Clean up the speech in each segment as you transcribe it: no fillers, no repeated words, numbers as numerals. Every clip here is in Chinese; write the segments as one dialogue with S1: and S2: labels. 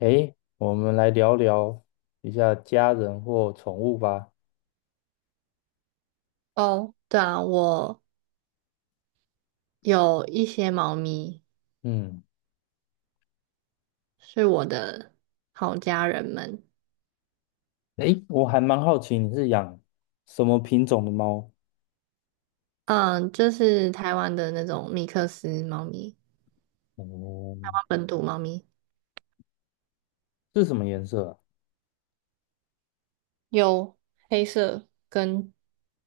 S1: 诶，我们来聊聊一下家人或宠物吧。
S2: 哦，对啊，我有一些猫咪
S1: 嗯，
S2: 是我的好家人们。
S1: 诶，我还蛮好奇你是养什么品种的猫？
S2: 嗯，就是台湾的那种米克斯猫咪，
S1: 哦，
S2: 本土猫咪，
S1: 是什么颜色啊？
S2: 有黑色跟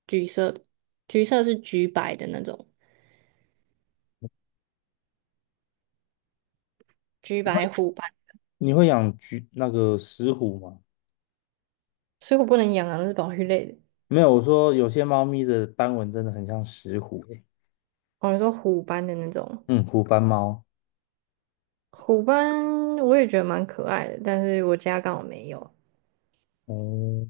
S2: 橘色的，橘色是橘白的那种，橘
S1: 你会
S2: 白虎斑。
S1: 养橘那个石虎吗？
S2: 所以我不能养啊，那是保育类的。
S1: 没有，我说有些猫咪的斑纹真的很像石虎诶。
S2: 我说虎斑的那种，
S1: 嗯，虎斑猫。
S2: 虎斑我也觉得蛮可爱的，但是我家刚好没有。
S1: 哦，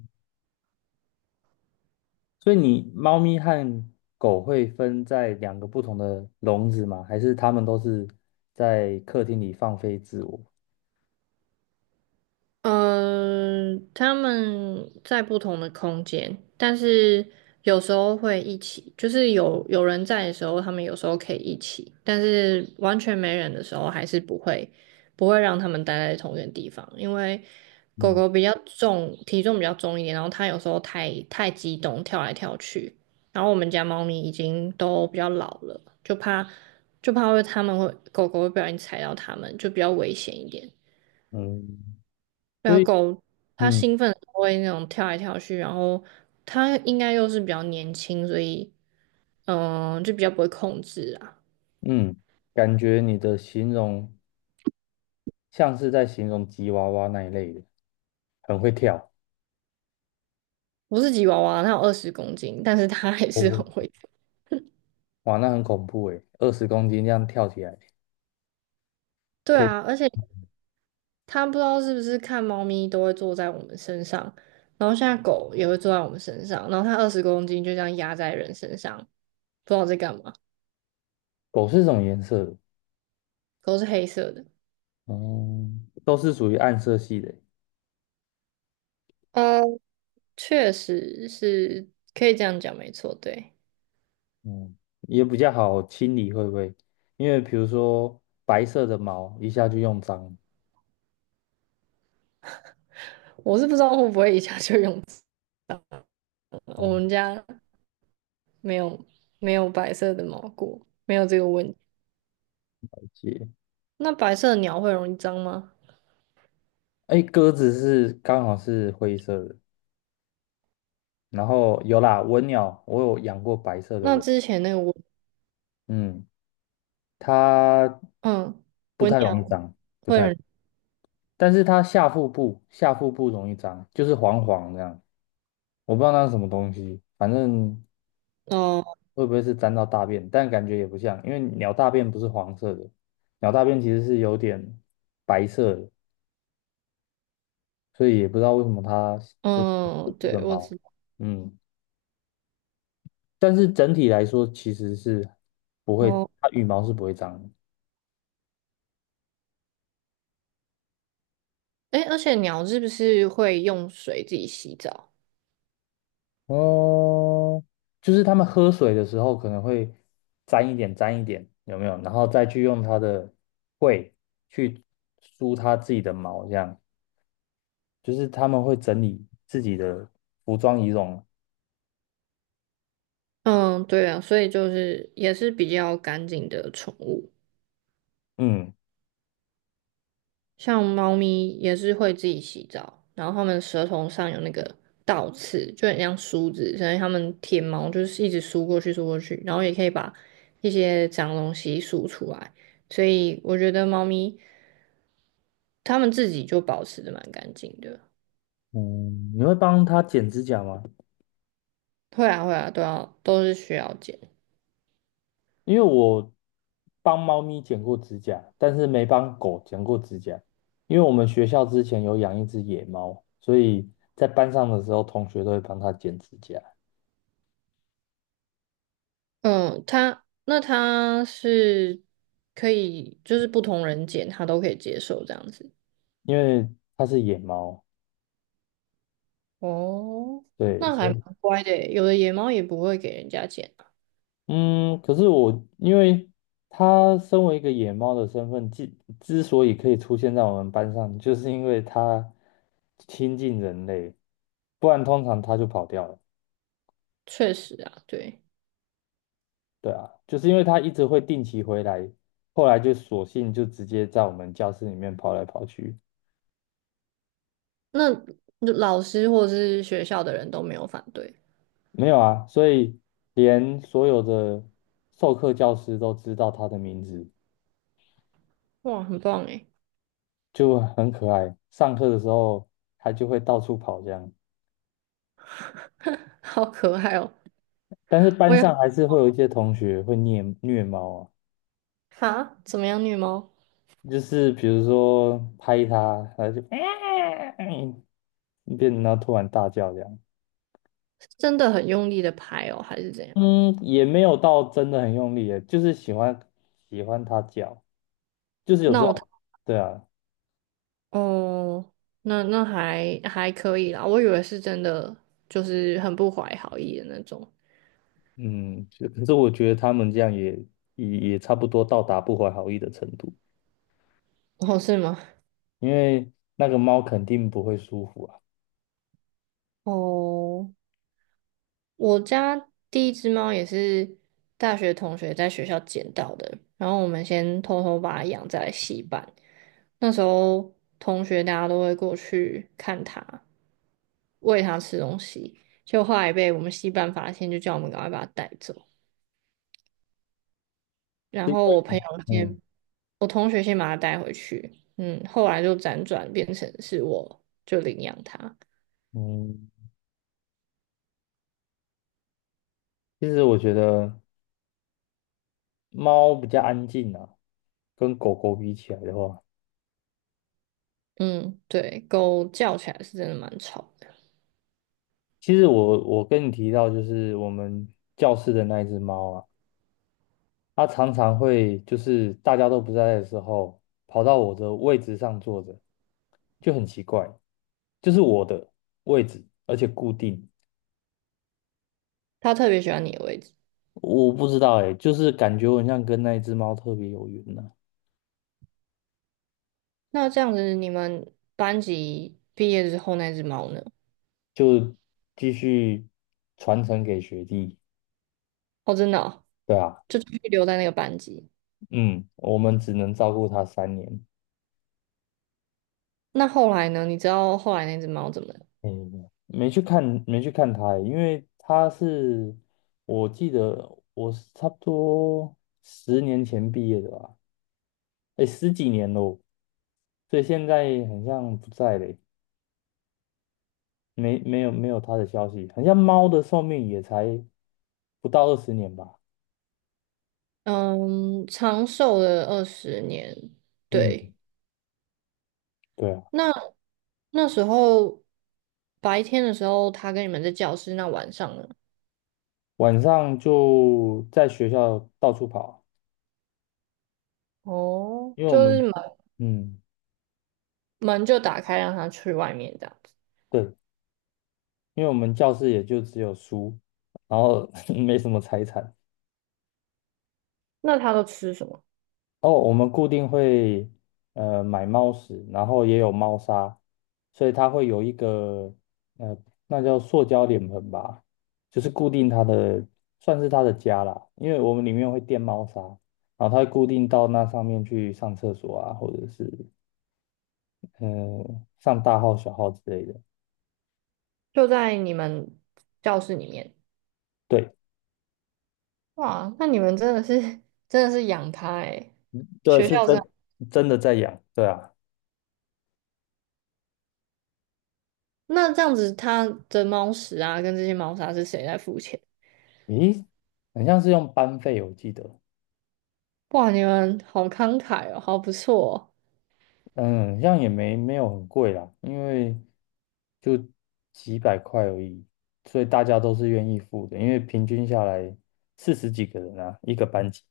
S1: 所以你猫咪和狗会分在两个不同的笼子吗？还是它们都是在客厅里放飞自我？
S2: 嗯，他们在不同的空间，但是有时候会一起，就是有人在的时候，他们有时候可以一起。但是完全没人的时候，还是不会让他们待在同一个地方。因为狗狗
S1: 嗯
S2: 比较重，体重比较重一点，然后它有时候太激动，跳来跳去。然后我们家猫咪已经都比较老了，就怕会它们会狗狗会不小心踩到它们，就比较危险一点。
S1: 嗯。
S2: 对
S1: 所
S2: 啊，
S1: 以。
S2: 狗它
S1: 嗯
S2: 兴奋的时候会那种跳来跳去，然后它应该又是比较年轻，所以就比较不会控制啊。
S1: 嗯，感觉你的形容像是在形容吉娃娃那一类的，很会跳。
S2: 我是吉娃娃，它有二十公斤，但是它还是
S1: 哦，
S2: 很会跳。
S1: 哇，那很恐怖诶，20公斤这样跳起来，
S2: 对
S1: 可以。
S2: 啊，而且它不知道是不是看猫咪都会坐在我们身上，然后现在狗也会坐在我们身上，然后它二十公斤就这样压在人身上，不知道在干嘛。
S1: 狗是什么颜色的？
S2: 狗是黑色的。
S1: 嗯，都是属于暗色系的。
S2: 呃，确实是可以这样讲，没错，对。
S1: 嗯，也比较好清理，会不会？因为比如说白色的毛一下就用脏。
S2: 我是不知道会不会一下就用 我
S1: 哦，
S2: 们家没有没有白色的毛菇，没有这个问题。
S1: 了解。
S2: 那白色的鸟会容易脏吗？
S1: 哎，鸽子是刚好是灰色的，然后有啦，文鸟，我有养过白色的
S2: 那
S1: 文。
S2: 之前那个文，
S1: 嗯。它
S2: 嗯，
S1: 不
S2: 文
S1: 太
S2: 鸟
S1: 容易脏，不
S2: 会
S1: 太，
S2: 很，
S1: 但是它下腹部容易脏，就是黄黄这样，我不知道那是什么东西，反正
S2: 哦，
S1: 会不会是沾到大便，但感觉也不像，因为鸟大便不是黄色的，鸟大便其实是有点白色的，所以也不知道为什么它就是腹
S2: 嗯，
S1: 部的
S2: 对，我
S1: 毛，
S2: 知道。
S1: 嗯，但是整体来说其实是不会，
S2: 哦，
S1: 它羽毛是不会脏的。
S2: 哎，而且鸟是不是会用水自己洗澡？
S1: 哦，就是他们喝水的时候可能会沾一点沾一点，有没有？然后再去用它的喙去梳它自己的毛，这样就是他们会整理自己的服装仪容。
S2: 嗯，对啊，所以就是也是比较干净的宠物。
S1: 嗯
S2: 像猫咪也是会自己洗澡，然后它们舌头上有那个倒刺，就很像梳子，所以它们舔毛就是一直梳过去梳过去，然后也可以把一些脏东西梳出来。所以我觉得猫咪它们自己就保持的蛮干净的。
S1: 嗯，你会帮它剪指甲吗？
S2: 会啊会啊，都是需要剪。
S1: 因为我帮猫咪剪过指甲，但是没帮狗剪过指甲，因为我们学校之前有养一只野猫，所以在班上的时候，同学都会帮它剪指甲。
S2: 嗯，它是可以，就是不同人剪它都可以接受这样子。
S1: 因为它是野猫，
S2: 哦，
S1: 对，
S2: 那还
S1: 所
S2: 蛮
S1: 以
S2: 乖的耶，有的野猫也不会给人家剪。
S1: 嗯，可是我因为它身为一个野猫的身份，之所以可以出现在我们班上，就是因为它亲近人类，不然通常它就跑掉了。
S2: 确实啊，对，
S1: 对啊，就是因为它一直会定期回来，后来就索性就直接在我们教室里面跑来跑去。
S2: 那老师或是学校的人都没有反对？
S1: 没有啊，所以连所有的授课教师都知道它的名字。
S2: 哇，很棒诶。
S1: 就很可爱。上课的时候，它就会到处跑这样，
S2: 好可爱哦！
S1: 但是
S2: 我
S1: 班
S2: 也
S1: 上还是会有一些同学会虐猫啊，
S2: 哈，怎么样，虐猫？
S1: 就是比如说拍它，它就 嗯，变，然后突然大叫这样。
S2: 是真的很用力的拍哦，还是怎样？
S1: 嗯，也没有到真的很用力耶，就是喜欢它叫，就是有这
S2: 闹腾。
S1: 种，对啊，
S2: 哦，那那还还可以啦，我以为是真的，就是很不怀好意的那种。
S1: 嗯，就可是我觉得他们这样也差不多到达不怀好意的程度，
S2: 哦，是吗？
S1: 因为那个猫肯定不会舒服啊。
S2: 哦，我家第一只猫也是大学同学在学校捡到的，然后我们先偷偷把它养在戏班。那时候同学大家都会过去看它，喂它吃东西，就后来被我们戏班发现，就叫我们赶快把它带走。然
S1: 是因
S2: 后我
S1: 为
S2: 朋友
S1: 嗯
S2: 先，我同学先把它带回去。嗯，后来就辗转变成是我就领养它。
S1: 嗯，其实我觉得猫比较安静啊，跟狗狗比起来的话，
S2: 嗯，对，狗叫起来是真的蛮吵的。
S1: 其实我跟你提到就是我们教室的那一只猫啊，它常常会就是大家都不在的时候，跑到我的位置上坐着，就很奇怪，就是我的位置，而且固定。
S2: 它特别喜欢你的位置。
S1: 我不知道哎、就是感觉我很像跟那一只猫特别有缘呢、
S2: 那这样子，你们班级毕业之后那只猫呢？
S1: 就继续传承给学弟。
S2: 哦，真的哦，
S1: 对啊，
S2: 就继续留在那个班级。
S1: 嗯，我们只能照顾它3年。
S2: 那后来呢？你知道后来那只猫怎么了。
S1: 嗯，没去看，没去看他欸，因为他是，我记得我是差不多10年前毕业的吧，哎，十几年喽，所以现在很像不在嘞，没有他的消息，很像猫的寿命也才不到20年吧，
S2: 嗯，长寿了20年。
S1: 嗯，
S2: 对，
S1: 对啊，
S2: 那那时候白天的时候，它跟你们在教室，那晚上呢？
S1: 晚上就在学校到处跑，
S2: 哦，
S1: 因为我
S2: 就是
S1: 们，嗯，
S2: 门就打开，让它去外面这样子。
S1: 对，因为我们教室也就只有书，然后 没什么财产。
S2: 那它都吃什么？
S1: 哦，我们固定会买猫屎，然后也有猫砂，所以它会有一个呃，那叫塑胶脸盆吧，就是固定它的，算是它的家啦。因为我们里面会垫猫砂，然后它会固定到那上面去上厕所啊，或者是嗯、上大号小号之类的。
S2: 就在你们教室里面。
S1: 对，
S2: 哇，那你们真的是养它诶，
S1: 对，
S2: 学校这样。
S1: 真的在养，对啊。
S2: 那这样子，它的猫食啊跟这些猫砂是谁在付钱？
S1: 咦，很像是用班费，我记得。
S2: 哇，你们好慷慨哦，好不错
S1: 嗯，这样也没有很贵啦，因为就几百块而已，所以大家都是愿意付的，因为平均下来四十几个人啊，一个班级。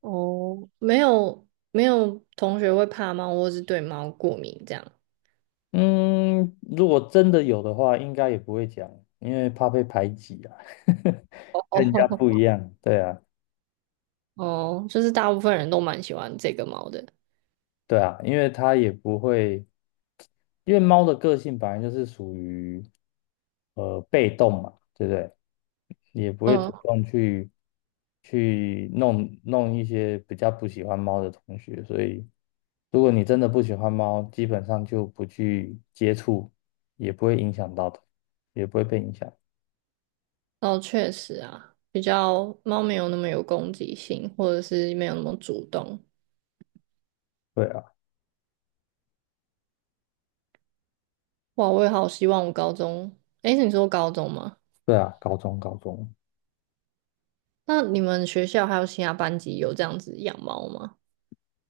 S2: 哦。哦，没有同学会怕猫，或是对猫过敏这样。
S1: 嗯，如果真的有的话，应该也不会讲，因为怕被排挤啊，跟人家不一
S2: 哦，
S1: 样，对啊。
S2: 哦，就是大部分人都蛮喜欢这个猫的。
S1: 对啊，因为它也不会，因为猫的个性本来就是属于被动嘛，对不对？也不会
S2: 嗯，
S1: 主动去弄弄一些比较不喜欢猫的同学，所以如果你真的不喜欢猫，基本上就不去接触，也不会影响到它，也不会被影响。
S2: 哦，确实啊，比较猫没有那么有攻击性，或者是没有那么主动。
S1: 对啊，
S2: 哇，我也好希望我高中，诶，你说高中吗？
S1: 对啊，高中高中，
S2: 那你们学校还有其他班级有这样子养猫吗？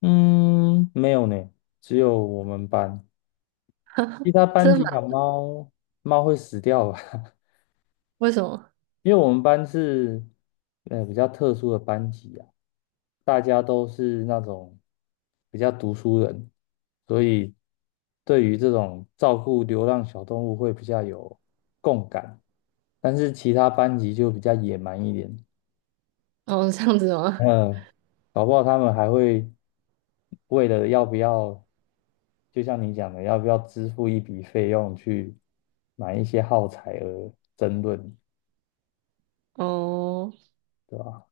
S1: 嗯，没有呢，只有我们班。其他
S2: 真
S1: 班
S2: 的
S1: 级
S2: 吗？
S1: 养猫，猫会死掉吧？
S2: 为什么？
S1: 因为我们班是比较特殊的班级啊，大家都是那种比较读书人，所以对于这种照顾流浪小动物会比较有共感。但是其他班级就比较野蛮一点，
S2: 哦，这样子吗？
S1: 嗯，搞不好他们还会为了要不要，就像你讲的，要不要支付一笔费用去买一些耗材而争论。
S2: 哦，
S1: 对吧？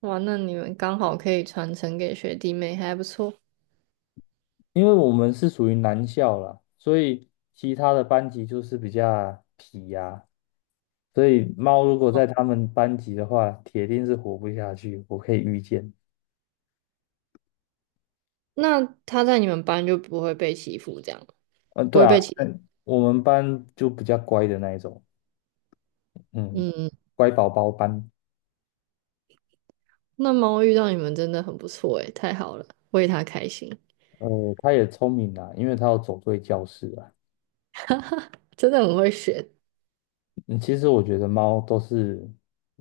S2: 哇，那你们刚好可以传承给学弟妹，还不错。
S1: 因为我们是属于男校啦，所以其他的班级就是比较皮呀、所以猫如果在他们班级的话，铁定是活不下去，我可以预见。
S2: 那他在你们班就不会被欺负，这样
S1: 嗯、
S2: 不
S1: 对
S2: 会
S1: 啊，
S2: 被欺负。
S1: 嗯我们班就比较乖的那一种，嗯，
S2: 嗯，
S1: 乖宝宝班，
S2: 那猫遇到你们真的很不错诶，太好了，为它开心，
S1: 它也聪明啦，因为它要走对教室啊。
S2: 真的很会学。
S1: 嗯，其实我觉得猫都是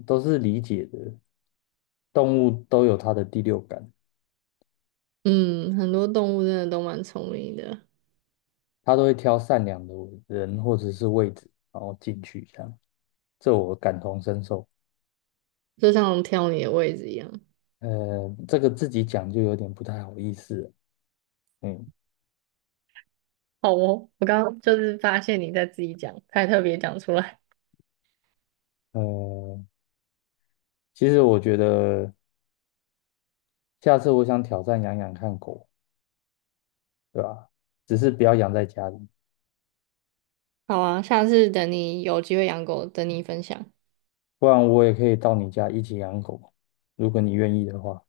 S1: 都是理解的，动物都有它的第六感。
S2: 嗯，很多动物真的都蛮聪明的，
S1: 他都会挑善良的人或者是位置，然后进去这样，这我感同身受。
S2: 就像挑你的位置一样。
S1: 呃，这个自己讲就有点不太好意思了嗯，
S2: 好哦，我刚刚就是发现你在自己讲，才特别讲出来。
S1: 呃，其实我觉得下次我想挑战养养看狗，对吧？只是不要养在家里，
S2: 好啊，下次等你有机会养狗，等你分享。
S1: 不然我也可以到你家一起养狗，如果你愿意的话。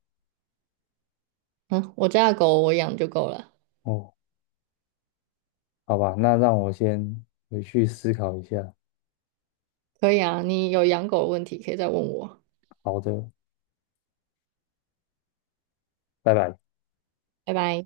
S2: 嗯，我家的狗我养就够了。
S1: 哦，好吧，那让我先回去思考一下。
S2: 可以啊，你有养狗的问题可以再问我。
S1: 好的，拜拜。
S2: 拜拜。